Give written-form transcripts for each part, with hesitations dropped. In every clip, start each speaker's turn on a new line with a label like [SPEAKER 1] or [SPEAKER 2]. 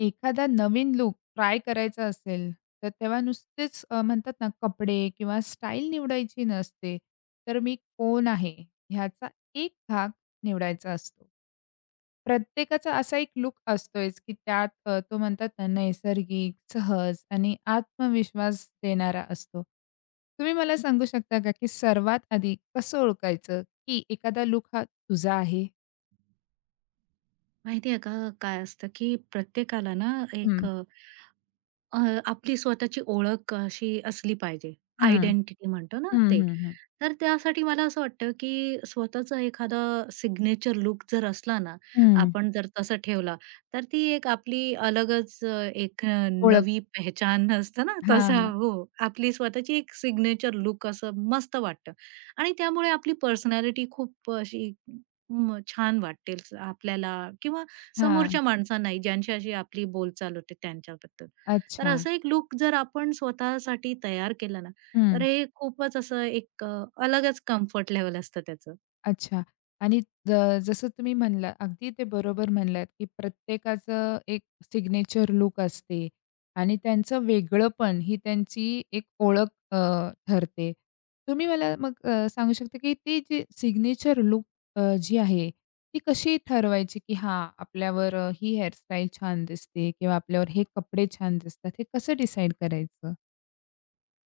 [SPEAKER 1] एखादा नवीन look try करायचा असेल, तर तेव्हा नुसतेच म्हणतात ना, कपडे किंवा स्टाईल निवडायची नसते, तर मी कोण आहे ह्याचा एक भाग निवडायचा असतो. प्रत्येकाचा असा एक लुक असतोच, की त्यात तो म्हणतात ना, नैसर्गिक, सहज आणि आत्मविश्वास देणारा असतो. तुम्ही मला सांगू शकता का, की सर्वात आधी कसं ओळखायचं, की एखादा लूक हा तुझा आहे?
[SPEAKER 2] माहिती आहे का काय असतं, की प्रत्येकाला ना एक
[SPEAKER 1] हं,
[SPEAKER 2] अ, अ, आपली स्वतःची ओळख अशी असली पाहिजे.
[SPEAKER 1] हं,
[SPEAKER 2] आयडेंटिटी म्हणतो ना
[SPEAKER 1] हं,
[SPEAKER 2] ते.
[SPEAKER 1] हं, हं,
[SPEAKER 2] तर त्यासाठी मला असं वाटतं, की स्वतःचा एखादा सिग्नेचर लूक जर असला ना,
[SPEAKER 1] हं.
[SPEAKER 2] आपण जर तसा ठेवला, तर ती एक आपली अलगच एक
[SPEAKER 1] ओळख
[SPEAKER 2] नवी पहचान असतं ना
[SPEAKER 1] हां,
[SPEAKER 2] तसा
[SPEAKER 1] हां,
[SPEAKER 2] हो, आपली स्वतःची एक सिग्नेचर लूक असं मस्त वाटतं आणि त्यामुळे आपली पर्सनॅलिटी खूप अशी छान वाटेल आपल्याला किंवा
[SPEAKER 1] हां.
[SPEAKER 2] समोरच्या माणसांनाही, ज्यांच्याशी आपली बोलचाल होते त्यांच्याबद्दल. तर
[SPEAKER 1] अच्छा.
[SPEAKER 2] असं एक लुक जर आपण स्वतःसाठी तयार केला ना, तर
[SPEAKER 1] हं.
[SPEAKER 2] हे खूपच असं एक अलगच कम्फर्ट लेव्हल असतं त्याचं.
[SPEAKER 1] अच्छा. आणि ज जसं तुम्ही म्हणलात, अगदी ते बरोबर म्हणलात, की प्रत्येकाचं एक सिग्नेचर लुक असते आणि त्यांचं वेगळंपण ही त्यांची एक ओळख ठरते. तुम्ही मला मग सांगू शकता, की ती जी सिग्नेचर लुक जी आहे, ती कशी ठरवायची, की हां, आपल्यावर ही हेअरस्टाईल छान दिसते किंवा आपल्यावर हे कपडे छान दिसतात, हे कसं डिसाईड करायचं?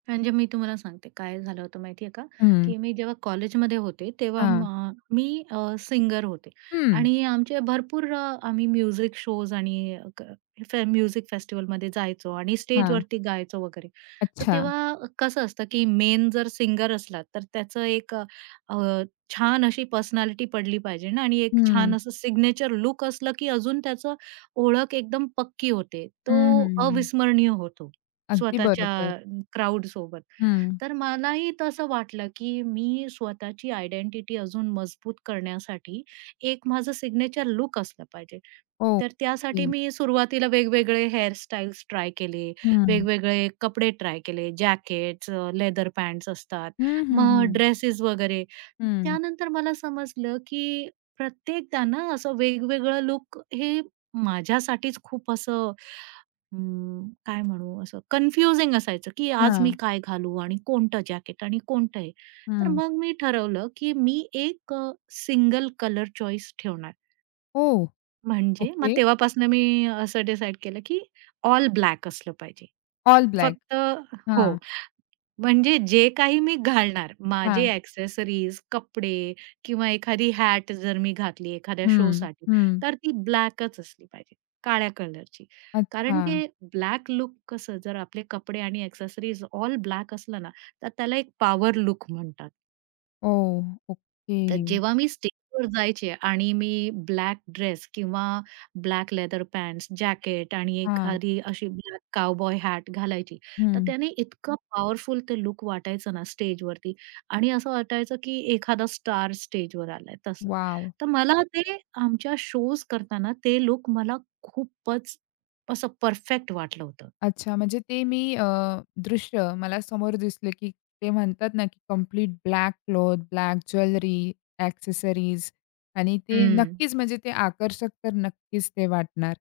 [SPEAKER 2] म्हणजे मी तुम्हाला सांगते काय झालं होतं माहिती आहे का,
[SPEAKER 1] हं.
[SPEAKER 2] की मी जेव्हा कॉलेजमध्ये होते तेव्हा
[SPEAKER 1] हां.
[SPEAKER 2] मी सिंगर होते
[SPEAKER 1] हं.
[SPEAKER 2] आणि आम्ही म्युझिक शोज आणि फे म्युझिक फेस्टिव्हलमध्ये जायचो आणि
[SPEAKER 1] हां.
[SPEAKER 2] स्टेजवरती गायचो वगैरे. तर
[SPEAKER 1] अच्छा.
[SPEAKER 2] तेव्हा कसं असतं, की मेन जर सिंगर असला तर त्याचं अ, छान अशी पर्सनॅलिटी पडली पाहिजे ना आणि एक
[SPEAKER 1] हं.
[SPEAKER 2] छान असं सिग्नेचर लूक असलं, की अजून त्याचं ओळख एकदम पक्की होते. तो
[SPEAKER 1] हं, हं.
[SPEAKER 2] अविस्मरणीय होतो
[SPEAKER 1] अगदी
[SPEAKER 2] स्वतःच्या
[SPEAKER 1] बरोबर.
[SPEAKER 2] क्राउडसोबत.
[SPEAKER 1] हं.
[SPEAKER 2] तर मलाही तसं वाटलं, की मी स्वतःची आयडेंटिटी अजून मजबूत करण्यासाठी एक माझं सिग्नेचर लुक असलं पाहिजे.
[SPEAKER 1] हो.
[SPEAKER 2] तर त्यासाठी
[SPEAKER 1] येईल.
[SPEAKER 2] मी सुरुवातीला वेगवेगळे हेअरस्टाईल्स ट्राय केले,
[SPEAKER 1] हं.
[SPEAKER 2] वेगवेगळे कपडे ट्राय केले, जॅकेट्स, लेदर पॅन्ट्स असतात,
[SPEAKER 1] हं, हं,
[SPEAKER 2] मग
[SPEAKER 1] हं.
[SPEAKER 2] ड्रेसेस वगैरे.
[SPEAKER 1] हं.
[SPEAKER 2] त्यानंतर मला समजलं, की प्रत्येकदा ना असं वेगवेगळं लूक हे माझ्यासाठीच खूप असं काय म्हणू असं कन्फ्युजिंग असायचं, की आज
[SPEAKER 1] हां.
[SPEAKER 2] मी काय घालू आणि कोणतं जॅकेट आणि कोणतं हे. तर
[SPEAKER 1] हं.
[SPEAKER 2] मग मी ठरवलं, की मी एक सिंगल कलर चॉईस ठेवणार.
[SPEAKER 1] ओह!
[SPEAKER 2] म्हणजे मग
[SPEAKER 1] ओके.
[SPEAKER 2] तेव्हापासून मी असं डिसाईड केलं, की ऑल ब्लॅक असलं पाहिजे.
[SPEAKER 1] All black.
[SPEAKER 2] फक्त हो.
[SPEAKER 1] हां,
[SPEAKER 2] म्हणजे जे काही मी घालणार, माझे
[SPEAKER 1] हां.
[SPEAKER 2] एक्सेसरीज, कपडे किंवा एखादी हॅट जर मी घातली एखाद्या
[SPEAKER 1] हं,
[SPEAKER 2] शोसाठी,
[SPEAKER 1] हं.
[SPEAKER 2] तर ती ब्लॅकच असली पाहिजे, काळ्या कलरची.
[SPEAKER 1] अच्छा.
[SPEAKER 2] कारण ते ब्लॅक लूक कसं, जर आपले कपडे आणि एक्सेसरीज ऑल ब्लॅक असलं ना, तर त्याला एक पॉवर लूक म्हणतात.
[SPEAKER 1] ओह! ओके.
[SPEAKER 2] तर जेव्हा मी स्टेजवर जायचे आणि मी ब्लॅक ड्रेस किंवा ब्लॅक लेदर पॅन्ट्स, जॅकेट आणि
[SPEAKER 1] हां.
[SPEAKER 2] एखादी अशी ब्लॅक काउबॉय हॅट घालायची. तर
[SPEAKER 1] हं.
[SPEAKER 2] त्याने इतकं पॉवरफुल ते लूक वाटायचं ना स्टेजवरती आणि असं वाटायचं की एखादा स्टार स्टेजवर आलाय तसं.
[SPEAKER 1] वॉव!
[SPEAKER 2] तर मला ते आमच्या शोज करताना ते लूक मला खूपच असं परफेक्ट वाटलं होतं.
[SPEAKER 1] अच्छा, म्हणजे ते मी दृश्य मला समोर दिसलं, की ते म्हणतात ना, की complete black cloth, black jewellery, accessories आणि ते
[SPEAKER 2] हं.
[SPEAKER 1] नक्कीच म्हणजे ते आकर्षक तर नक्कीच ते वाटणार.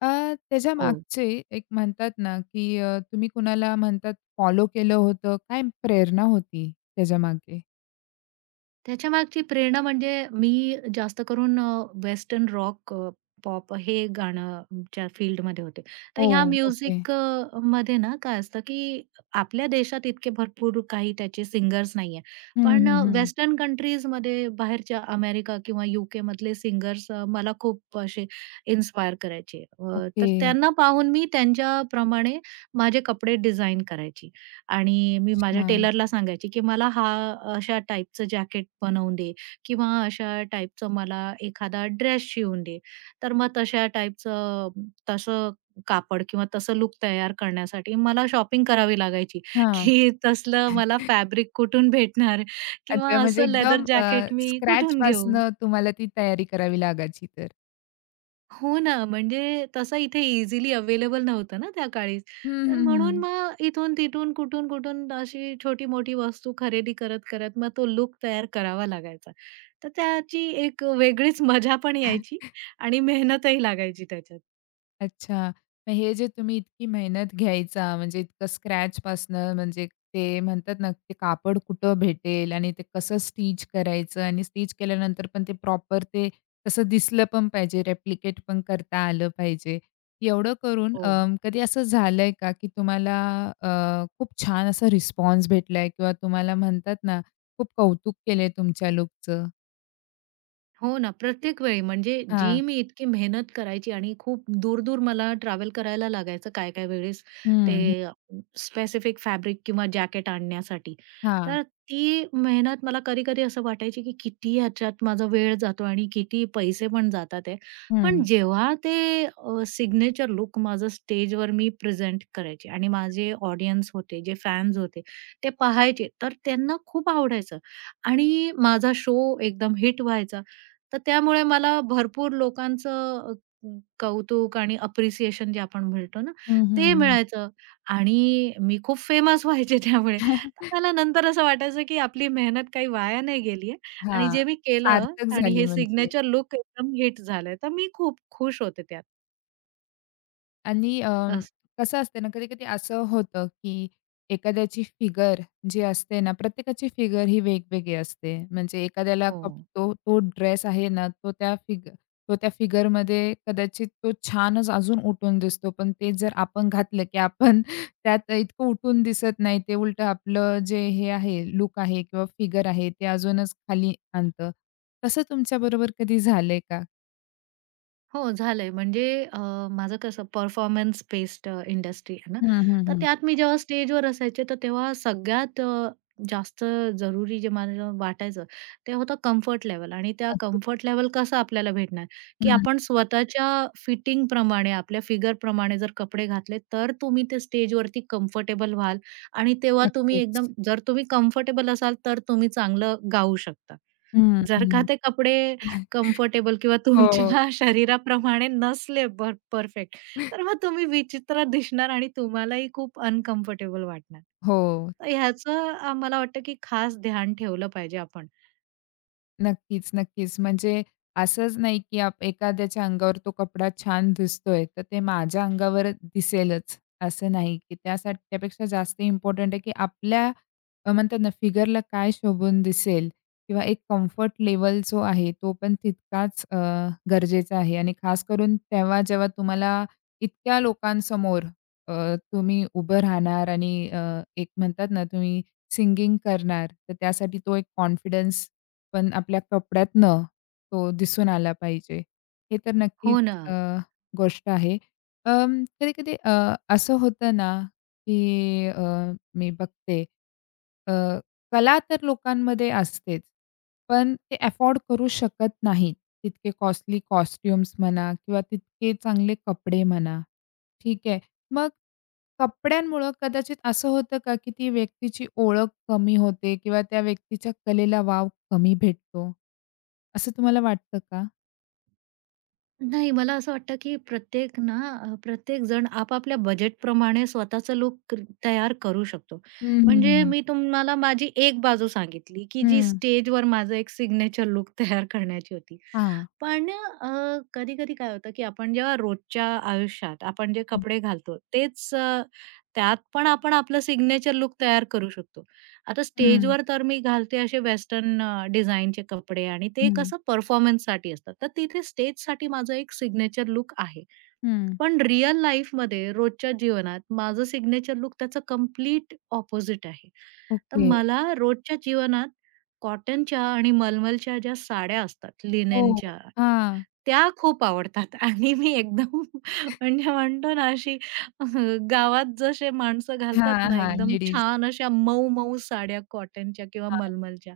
[SPEAKER 1] अ, त्याच्या
[SPEAKER 2] हो.
[SPEAKER 1] मागचे एक म्हणतात ना, की तुम्ही कुणाला म्हणतात फॉलो केलं होतं, काय प्रेरणा होती त्याच्यामागे?
[SPEAKER 2] त्याच्यामागची प्रेरणा म्हणजे मी जास्त करून वेस्टर्न रॉक, पॉप हे गाण्याच्या फील्डमध्ये होते. तर ह्या
[SPEAKER 1] ओह! ओके.
[SPEAKER 2] म्युझिक मध्ये ना काय असतं, की आपल्या देशात इतके भरपूर काही त्याचे सिंगर्स नाहीये.
[SPEAKER 1] हं,
[SPEAKER 2] पण
[SPEAKER 1] हं, हं.
[SPEAKER 2] वेस्टर्न कंट्रीजमध्ये बाहेरच्या अमेरिका किंवा यूकेमधले सिंगर्स मला खूप असे इन्स्पायर करायचे. तर
[SPEAKER 1] ओके.
[SPEAKER 2] त्यांना पाहून मी त्यांच्याप्रमाणे माझे कपडे डिझाइन करायची. आणि मी माझ्या
[SPEAKER 1] हां,
[SPEAKER 2] टेलरला सांगायची, की मला हा अशा टाइपचं जॅकेट बनवून दे किंवा अशा टाइपचं मला एखादा ड्रेस शिवून दे. तर मग तशा टाइपचं तसं कापड किंवा तसं लूक तयार करण्यासाठी मला शॉपिंग करावी लागायची,
[SPEAKER 1] हां.
[SPEAKER 2] की तसलं मला फॅब्रिक कुठून भेटणार किंवा
[SPEAKER 1] अच्छा, म्हणजे
[SPEAKER 2] असं लेदर
[SPEAKER 1] एकदम
[SPEAKER 2] जॅकेट मी कुठून घेऊ?
[SPEAKER 1] स्क्रॅचपासनं तुम्हाला ती तयारी करावी लागायची तर.
[SPEAKER 2] हो ना, म्हणजे तसं इथे इझिली अवेलेबल नव्हतं ना त्या काळी.
[SPEAKER 1] हं,
[SPEAKER 2] तर
[SPEAKER 1] हं,
[SPEAKER 2] म्हणून
[SPEAKER 1] हं.
[SPEAKER 2] मग इथून-तिथून, कुठून-कुठून अशी छोटी-मोठी वस्तू खरेदी करत-करत मग तो लुक तयार करावा लागायचा. तर त्याची एक वेगळीच मजा पण यायची आणि मेहनतही लागायची त्याच्यात.
[SPEAKER 1] अच्छा. मग हे जे तुम्ही इतकी मेहनत घ्यायचा, म्हणजे इतकं स्क्रॅचपासनं म्हणजे ते म्हणतात ना, ते कापड कुठं भेटेल आणि ते कसं स्टिच करायचं आणि स्टिच केल्यानंतर पण ते प्रॉपर ते तसं दिसलं पण पाहिजे, रेप्लिकेट पण करता आलं पाहिजे. एवढं करून
[SPEAKER 2] हो.
[SPEAKER 1] कधी असं झालंय का, की तुम्हाला खूप छान असा रिस्पॉन्स भेटलाय किंवा तुम्हाला म्हणतात ना, खूप कौतुक केलंय तुमच्या लूकचं?
[SPEAKER 2] हो ना, प्रत्येक वेळी म्हणजे
[SPEAKER 1] हां.
[SPEAKER 2] जी मी इतकी मेहनत करायची आणि खूप दूर-दूर मला ट्रॅव्हल करायला लागायचं काय-काय वेळेस ते
[SPEAKER 1] हं, हं.
[SPEAKER 2] स्पेसिफिक फॅब्रिक किंवा जॅकेट आणण्यासाठी.
[SPEAKER 1] हां.
[SPEAKER 2] तर ती मेहनत मला कधी-कधी असं वाटायची, की किती ह्याच्यात माझा वेळ जातो आणि किती पैसे पण जातात आहे. पण
[SPEAKER 1] हं.
[SPEAKER 2] जेव्हा ते सिग्नेचर लूक माझं स्टेजवर मी प्रेझेंट करायचे आणि माझे ऑडियन्स होते, जे फॅन्स होते, ते पाहायचे तर त्यांना खूप आवडायचं आणि माझा शो एकदम हिट व्हायचा. तर त्यामुळे मला भरपूर लोकांचं कौतुक आणि अप्रिसिएशन जे आपण म्हणतो ना,
[SPEAKER 1] हं, हं,
[SPEAKER 2] ते
[SPEAKER 1] हं.
[SPEAKER 2] मिळायचं आणि मी खूप फेमस व्हायचे त्यामुळे. मला नंतर असं वाटायचं, की आपली मेहनत काही वाया नाही गेली आहे आणि
[SPEAKER 1] हां,
[SPEAKER 2] जे मी केलं
[SPEAKER 1] सार्थक
[SPEAKER 2] आणि
[SPEAKER 1] झाली
[SPEAKER 2] हे
[SPEAKER 1] म्हणजे
[SPEAKER 2] सिग्नेचर लुक एकदम हिट झालंय, तर मी खूप खुश होते त्यात.
[SPEAKER 1] आणि
[SPEAKER 2] असं.
[SPEAKER 1] कसं असते ना, कधी-कधी असं होतं, की एखाद्याची फिगर जी असते ना, प्रत्येकाची फिगर ही वेगवेगळी असते. म्हणजे एखाद्याला
[SPEAKER 2] हो.
[SPEAKER 1] तो तो ड्रेस आहे ना, तो त्या फिगरमध्ये कदाचित तो छानच अजून उठून दिसतो. पण ते जर आपण घातलं, की आपण त्यात इतकं उठून दिसत नाही. ते उलटं आपलं जे हे आहे, लूक आहे किंवा फिगर आहे, ते अजूनच खाली आणतं. तसं तुमच्याबरोबर कधी झालंय का?
[SPEAKER 2] हो, झालंय. म्हणजे अ, माझं कसं परफॉर्मन्स बेस्ड इंडस्ट्री आहे ना,
[SPEAKER 1] हं, हं,
[SPEAKER 2] तर
[SPEAKER 1] हं.
[SPEAKER 2] त्यात मी जेव्हा स्टेजवर असायचे, तर तेव्हा सगळ्यात जास्त जरुरी जे मला वाटायचं, ते होतं कम्फर्ट लेव्हल आणि त्या
[SPEAKER 1] अगदी
[SPEAKER 2] कम्फर्ट लेव्हल कसं आपल्याला भेटणार,
[SPEAKER 1] हं.
[SPEAKER 2] की
[SPEAKER 1] हं,
[SPEAKER 2] आपण स्वतःच्या फिटिंगप्रमाणे, आपल्या फिगरप्रमाणे जर कपडे घातले, तर तुम्ही ते स्टेजवरती कम्फर्टेबल व्हाल आणि तेव्हा तुम्ही एकदम
[SPEAKER 1] नक्कीच.
[SPEAKER 2] जर तुम्ही कम्फर्टेबल असाल, तर तुम्ही चांगलं गाऊ शकता.
[SPEAKER 1] हं,
[SPEAKER 2] जर का
[SPEAKER 1] हं.
[SPEAKER 2] ते कपडे कम्फर्टेबल किंवा
[SPEAKER 1] हो,
[SPEAKER 2] तुमच्या शरीराप्रमाणे नसले परफेक्ट, तर मग तुम्ही विचित्र दिसणार आणि तुम्हालाही खूप अनकम्फर्टेबल वाटणार.
[SPEAKER 1] हो.
[SPEAKER 2] तर ह्याचं मला वाटतं की खास ध्यान ठेवलं पाहिजे आपण.
[SPEAKER 1] नक्कीच, नक्कीच. म्हणजे असंच नाही, की आप एखाद्याच्या अंगावर तो कपडा छान दिसतोय, तर ते माझ्या अंगावर दिसेलच असं नाही, की त्यासाठी त्यापेक्षा जास्त इम्पोर्टंट आहे, की आपल्या म्हणतात ना फिगरला काय शोभून दिसेल किंवा एक कम्फर्ट लेवल जो आहे तो पण तितकाच गरजेचा आहे आणि खास करून तेव्हा जेव्हा तुम्हाला इतक्या लोकांसमोर तुम्ही उभं राहणार आणि एक म्हणतात ना तुम्ही सिंगिंग करणार, तर त्यासाठी तो एक कॉन्फिडन्स पण आपल्या कपड्यातनं तो दिसून आला पाहिजे. हे तर नक्कीच
[SPEAKER 2] हो ना.
[SPEAKER 1] अ, गोष्ट आहे. कधी-कधी असं होतं ना की मी बघते अ, कला तर लोकांमध्ये असतेच, पण ते अफोर्ड करू शकत नाहीत. तितके कॉस्टली कॉस्ट्यूम्स म्हणा किंवा तितके चांगले कपडे म्हणा. ठीक आहे. मग कपड्यांमुळं कदाचित असं होतं का, की ती व्यक्तीची ओळख कमी होते किंवा त्या व्यक्तीच्या कलेला वाव कमी भेटतो? असं तुम्हाला वाटतं का?
[SPEAKER 2] नाही मला असं वाटतं की प्रत्येक जण आपापल्या बजेटप्रमाणे स्वतःचा लूक तयार करू शकतो.
[SPEAKER 1] हं, हं,
[SPEAKER 2] म्हणजे
[SPEAKER 1] हं.
[SPEAKER 2] मी तुम्हाला माझी एक बाजू सांगितली की जी
[SPEAKER 1] हं.
[SPEAKER 2] स्टेजवर माझं एक सिग्नेचर लूक तयार करण्याची होती.
[SPEAKER 1] हां.
[SPEAKER 2] पण अ, कधी-कधी काय होतं, की आपण जेव्हा रोजच्या आयुष्यात आपण जे कपडे घालतो तेच त्यात पण आपण आपलं सिग्नेचर लुक तयार करू शकतो. आता
[SPEAKER 1] हं,
[SPEAKER 2] स्टेजवर तर मी घालते असे वेस्टर्न डिझाइनचे कपडे आणि
[SPEAKER 1] हं,
[SPEAKER 2] ते
[SPEAKER 1] हं.
[SPEAKER 2] कसं परफॉर्मन्ससाठी असतात. तर तिथे स्टेजसाठी माझं एक सिग्नेचर लूक आहे.
[SPEAKER 1] हं.
[SPEAKER 2] पण रिअल लाईफमध्ये रोजच्या जीवनात माझं सिग्नेचर लूक त्याचं कंप्लीट ऑपोझिट आहे. तर
[SPEAKER 1] ओके.
[SPEAKER 2] मला रोजच्या जीवनात कॉटनच्या आणि मलमलच्या ज्या साड्या असतात,
[SPEAKER 1] हो.
[SPEAKER 2] लिनेनच्या
[SPEAKER 1] हां.
[SPEAKER 2] त्या खूप आवडतात आणि मी एकदम म्हणजे म्हणतो ना अशी अ, गावात जसे माणसं घालतात
[SPEAKER 1] हां,
[SPEAKER 2] ना
[SPEAKER 1] हां.
[SPEAKER 2] एकदम
[SPEAKER 1] लेडीज.
[SPEAKER 2] छान अशा मऊ-मऊ साड्या कॉटनच्या किंवा
[SPEAKER 1] हां.
[SPEAKER 2] मलमलच्या,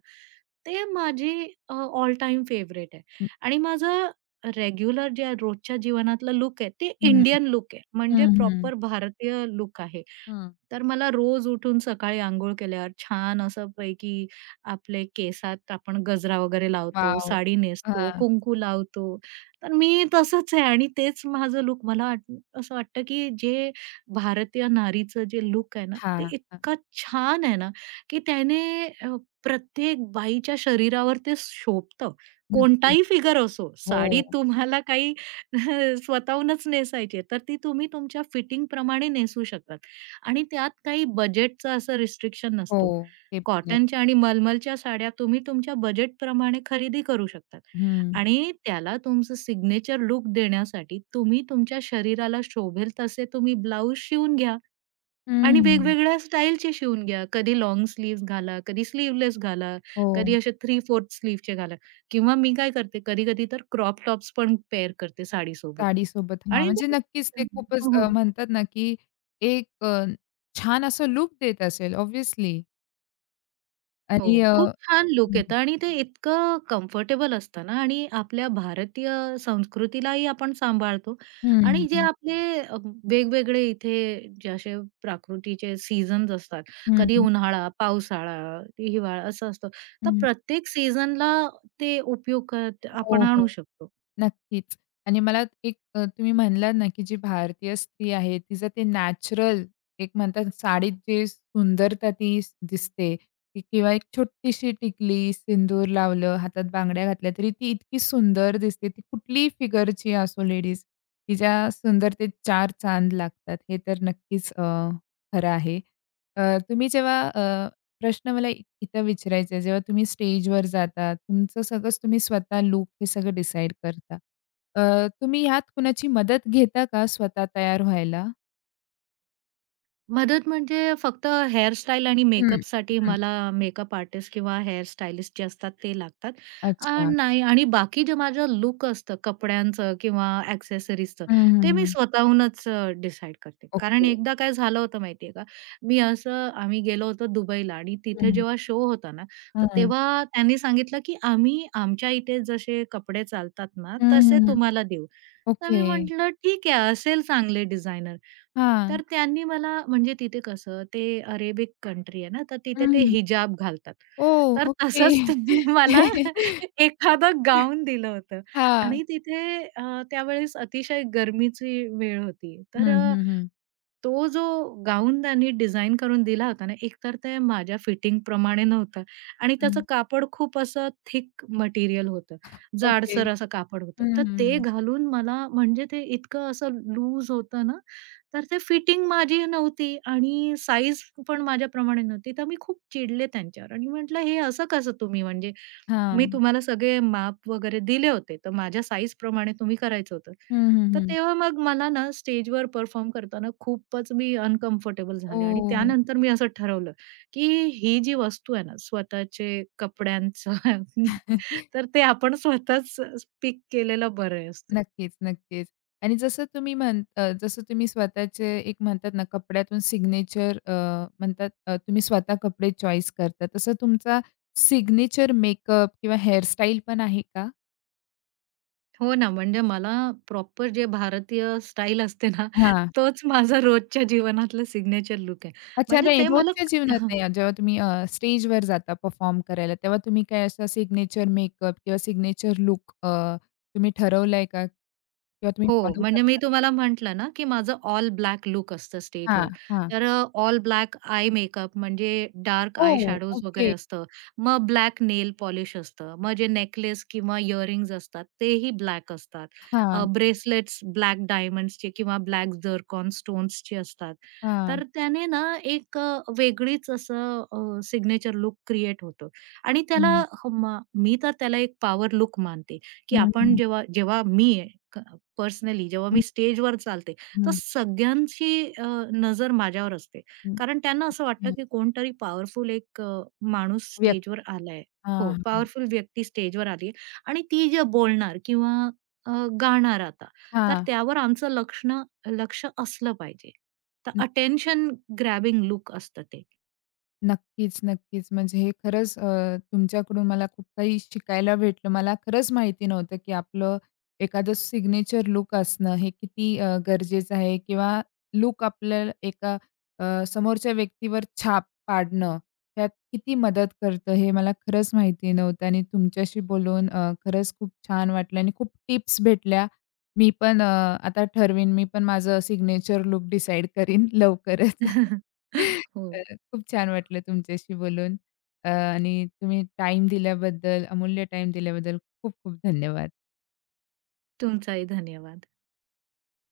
[SPEAKER 2] ते माझी ऑल टाईम फेव्हरेट आहे.
[SPEAKER 1] हं,
[SPEAKER 2] आणि माझं रेग्युलर जे रोजच्या जीवनातलं लूक आहे, ते
[SPEAKER 1] हं.
[SPEAKER 2] इंडियन लूक आहे. म्हणजे
[SPEAKER 1] हं, हं.
[SPEAKER 2] प्रॉपर भारतीय लूक आहे.
[SPEAKER 1] हं.
[SPEAKER 2] तर मला रोज उठून सकाळी अंघोळ केल्यावर छान असं पैकी आपले केसात आपण गजरा वगैरे लावतो,
[SPEAKER 1] वॉव!
[SPEAKER 2] साडी नेसतो,
[SPEAKER 1] हां,
[SPEAKER 2] कुंकू लावतो. तर मी तसंच आहे आणि तेच माझं लुक मला वाट असं वाटतं, की जे भारतीय नारीचं जे लुक आहे ना, ते
[SPEAKER 1] हां, हां.
[SPEAKER 2] इतकं छान आहे ना, की त्याने अ, प्रत्येक बाईच्या शरीरावर ते शोभतं.
[SPEAKER 1] नक्की.
[SPEAKER 2] कोणताही फिगर असो, साडी
[SPEAKER 1] हो,
[SPEAKER 2] तुम्हाला काही स्वतःहूनच नेसायची आहे, तर ती तुम्ही तुमच्या फिटिंगप्रमाणे नेसू शकतात आणि त्यात काही बजेटचं असं रिस्ट्रिक्शन
[SPEAKER 1] हो.
[SPEAKER 2] नसतो.
[SPEAKER 1] ते पण आहे.
[SPEAKER 2] कॉटनच्या आणि मलमलच्या साड्या तुम्ही तुमच्या बजेटप्रमाणे खरेदी करू शकतात
[SPEAKER 1] हं.
[SPEAKER 2] आणि त्याला तुमचं सिग्नेचर लूक देण्यासाठी तुम्ही तुमच्या शरीराला शोभेल तसे तुम्ही ब्लाऊज शिवून घ्या
[SPEAKER 1] हं,
[SPEAKER 2] आणि
[SPEAKER 1] हं.
[SPEAKER 2] वेगवेगळ्या स्टाईलचे शिवून घ्या. कधी लाँग स्लीव्हज घाला, कधी स्लीव्हलेस घाला, कधी
[SPEAKER 1] हो.
[SPEAKER 2] असे 3/4 स्लीव्हचे घाला किंवा मी काय करते कधी-कधी तर क्रॉप टॉप्स पण पेअर करते साडीसोबत
[SPEAKER 1] साडीसोबत हां,
[SPEAKER 2] आणि
[SPEAKER 1] म्हणजे
[SPEAKER 2] ते
[SPEAKER 1] नक्कीच ते खूपच
[SPEAKER 2] हो, हो.
[SPEAKER 1] म्हणतात ना, की एक छान असं लूक देत असेल ऑब्व्हियसली
[SPEAKER 2] हो,
[SPEAKER 1] आणि
[SPEAKER 2] खूप छान लूक
[SPEAKER 1] हं,
[SPEAKER 2] येतं आणि ते इतकं कम्फर्टेबल असतं ना आणि आपल्या भारतीय संस्कृतीलाही आपण सांभाळतो
[SPEAKER 1] हं,
[SPEAKER 2] आणि जे
[SPEAKER 1] हं,
[SPEAKER 2] आपले अ, वेगवेगळे इथे जे असे प्राकृतीचे सीझन्स असतात,
[SPEAKER 1] हं,
[SPEAKER 2] कधी उन्हाळा, पावसाळा, हिवाळा असं असतं. तर प्रत्येक सीझनला ते
[SPEAKER 1] हो,
[SPEAKER 2] आपण
[SPEAKER 1] हो.
[SPEAKER 2] आणू शकतो.
[SPEAKER 1] नक्कीच. आणि मला एक तुम्ही म्हणलात ना, की जी भारतीय स्त्री आहे, तिचं ते नॅचरल एक म्हणतात साडीत जे सुंदरता दिसते की किंवा एक छोटीशी टिकली, सिंदूर लावलं, हातात बांगड्या घातल्या, तरी ती इतकी सुंदर दिसते. ती कुठलीही फिगरची असो लेडीज, तिच्या सुंदरतेत 4 चांद लागतात. हे तर नक्कीच खरं आहे. तुम्ही जेव्हा प्रश्न मला इथं विचारायचा आहे, जेव्हा तुम्ही स्टेजवर जाता, तुमचं सगळंच तुम्ही स्वतः लूक हे सगळं डिसाईड करता. तुम्ही ह्यात कुणाची मदत घेता का स्वतः तयार व्हायला?
[SPEAKER 2] मदत म्हणजे फक्त हेअरस्टाईल आणि
[SPEAKER 1] हं,
[SPEAKER 2] मेकअपसाठी
[SPEAKER 1] हं.
[SPEAKER 2] मला मेकअप आर्टिस्ट किंवा हेअर स्टायलिस्ट जे असतात ते लागतात.
[SPEAKER 1] अच्छा.
[SPEAKER 2] नाही आणि बाकी जे माझं लूक असतं कपड्यांचं किंवा ॲक्सेसरीजचं,
[SPEAKER 1] हं,
[SPEAKER 2] ते
[SPEAKER 1] हं,
[SPEAKER 2] मी
[SPEAKER 1] हं.
[SPEAKER 2] स्वतःहूनच डिसाईड करते. कारण
[SPEAKER 1] ओके.
[SPEAKER 2] एकदा काय झालं होतं माहिती आहे का, मी असं आम्ही गेलो होतो दुबईला आणि
[SPEAKER 1] हं,
[SPEAKER 2] तिथे
[SPEAKER 1] हं.
[SPEAKER 2] जेव्हा शो होता ना, तर तेव्हा त्यांनी सांगितलं की आम्ही आमच्या इथे जसे कपडे चालतात ना,
[SPEAKER 1] हं, हं,
[SPEAKER 2] तसे
[SPEAKER 1] हं.
[SPEAKER 2] तुम्हाला देऊ. तर मी
[SPEAKER 1] ओके.
[SPEAKER 2] म्हटलं, "ठीक आहे, असेल चांगले डिझायनर."
[SPEAKER 1] हां.
[SPEAKER 2] तर त्यांनी मला म्हणजे तिथे कसं ते अरेबिक कंट्री आहे ना, तर
[SPEAKER 1] हं,
[SPEAKER 2] तिथे ते
[SPEAKER 1] हं.
[SPEAKER 2] हिजाब घालतात.
[SPEAKER 1] ओह!
[SPEAKER 2] तर
[SPEAKER 1] ओके.
[SPEAKER 2] तसंच त्यांनी मला एखादं गाऊन दिलं होतं
[SPEAKER 1] हां.
[SPEAKER 2] आणि तिथे त्यावेळेस अतिशय गरमीची वेळ होती. तर
[SPEAKER 1] हं, हं, हं.
[SPEAKER 2] तो जो गाऊन त्यांनी डिझाइन करून दिला होता ना, एकतर ते माझ्या फिटिंगप्रमाणे नव्हतं आणि त्याचं
[SPEAKER 1] हं.
[SPEAKER 2] कापड खूप असं थिक मटेरियल होतं.
[SPEAKER 1] ओके.
[SPEAKER 2] जाडसर असं कापड होतं.
[SPEAKER 1] हं,
[SPEAKER 2] तर
[SPEAKER 1] हं,
[SPEAKER 2] ते
[SPEAKER 1] हं.
[SPEAKER 2] घालून मला म्हणजे ते इतकं असं लूज होतं ना, तर ते फिटिंग माझी नव्हती आणि साईज पण माझ्याप्रमाणे नव्हती. तर मी खूप चिडले त्यांच्यावर आणि म्हटलं, "हे असं कसं तुम्ही म्हणजे
[SPEAKER 1] हां.
[SPEAKER 2] मी तुम्हाला सगळे माप वगैरे दिले होते, तर माझ्या साइझप्रमाणे तुम्ही करायचं होतं.
[SPEAKER 1] हं, हं,
[SPEAKER 2] तर
[SPEAKER 1] हं.
[SPEAKER 2] तेव्हा मग मला ना स्टेजवर परफॉर्म करताना खूपच मी अनकम्फर्टेबल झाले आणि
[SPEAKER 1] ओह!
[SPEAKER 2] त्यानंतर मी असं ठरवलं, की ही जी वस्तू आहे ना स्वतःचे कपड्यांचं तर ते आपण स्वतःच पिक केलेलं बरं असतं.
[SPEAKER 1] नक्कीच, नक्कीच. आणि जसं तुम्ही स्वतःचे एक म्हणतात ना, कपड्यातून म्हणतात तुम्ही स्वतः कपडे चॉईस करता. तसं तुमचा सिग्नेचर मेकअप किंवा हेअरस्टाईल पण आहे का?
[SPEAKER 2] हो ना, म्हणजे मला प्रॉपर जे भारतीय स्टाईल असते ना,
[SPEAKER 1] हां.
[SPEAKER 2] तोच माझा रोजच्या जीवनातला सिग्नेचर लूक आहे.
[SPEAKER 1] अच्छा,
[SPEAKER 2] म्हणजे
[SPEAKER 1] नाही
[SPEAKER 2] ते मला
[SPEAKER 1] रोजच्या जीवनात नाही. जेव्हा तुम्ही स्टेजवर जाता परफॉर्म करायला, तेव्हा तुम्ही काय असा सिग्नेचर मेकअप किंवा तुम्ही ठरवलाय का? किंवा तुम्ही
[SPEAKER 2] हो,
[SPEAKER 1] फॉलो
[SPEAKER 2] म्हणजे मी
[SPEAKER 1] करता का?
[SPEAKER 2] तुम्हाला म्हटलं ना, की माझं ऑल ब्लॅक लूक असतं स्टेजवर.
[SPEAKER 1] हां, हां.
[SPEAKER 2] तर ऑल ब्लॅक आय मेकअप म्हणजे डार्क आय
[SPEAKER 1] ओह!
[SPEAKER 2] शॅडोज वगैरे
[SPEAKER 1] ओके.
[SPEAKER 2] असतं. मग ब्लॅक नेल पॉलिश असतं. मग जे नेकलेस किंवा इयरिंग्ज असतात तेही ब्लॅक असतात.
[SPEAKER 1] हां,
[SPEAKER 2] ब्रेसलेट्स ब्लॅक डायमंड्सचे किंवा ब्लॅक झिरकॉन स्टोन्सचे असतात.
[SPEAKER 1] हां.
[SPEAKER 2] तर त्याने ना एक वेगळीच असं सिग्नेचर लूक क्रिएट होतो आणि त्याला
[SPEAKER 1] हं,
[SPEAKER 2] ह- म मी तर त्याला एक पॉवर लूक मानते, की आपण
[SPEAKER 1] हं,
[SPEAKER 2] जेव्हा जेव्हा मी पर्सनली जेव्हा
[SPEAKER 1] हं.
[SPEAKER 2] मी स्टेजवर चालते, तर
[SPEAKER 1] हं,
[SPEAKER 2] सगळ्यांची नजर माझ्यावर असते.
[SPEAKER 1] हं.
[SPEAKER 2] कारण त्यांना असं वाटतं,
[SPEAKER 1] अच्छा.
[SPEAKER 2] की कोणतरी पॉवरफुल एक माणूस
[SPEAKER 1] व्यक्ती.
[SPEAKER 2] स्टेजवर आलाय.
[SPEAKER 1] हां,
[SPEAKER 2] हो,
[SPEAKER 1] हां.
[SPEAKER 2] पॉवरफुल व्यक्ती स्टेजवर आली आहे आणि ती जे बोलणार किंवा अ, गाणार आता, तर
[SPEAKER 1] हां.
[SPEAKER 2] त्यावर आमचं लक्ष असलं पाहिजे. तर अटेन्शन ग्रॅबिंग लूक असतं ते.
[SPEAKER 1] नक्कीच, नक्कीच. म्हणजे हे खरंच तुमच्याकडून मला खूप काही शिकायला भेटलं. मला खरंच माहिती नव्हतं, की आपलं एखादं सिग्नेचर लुक असणं हे किती गरजेचं आहे किंवा लूक आपल्याला एका समोरच्या व्यक्तीवर छाप पाडणं, त्यात किती मदत करतं हे मला खरंच माहिती नव्हतं आणि तुमच्याशी बोलून खरंच खूप छान वाटलं आणि खूप टिप्स भेटल्या. मी पण आता ठरवीन, मी पण माझं सिग्नेचर लूक डिसाईड करीन लवकरच.
[SPEAKER 2] हो,
[SPEAKER 1] तर खूप छान वाटलं तुमच्याशी बोलून आणि तुम्ही टाईम दिल्याबद्दल, अमूल्य टाईम दिल्याबद्दल खूप खूप धन्यवाद.
[SPEAKER 2] तुमचाही धन्यवाद.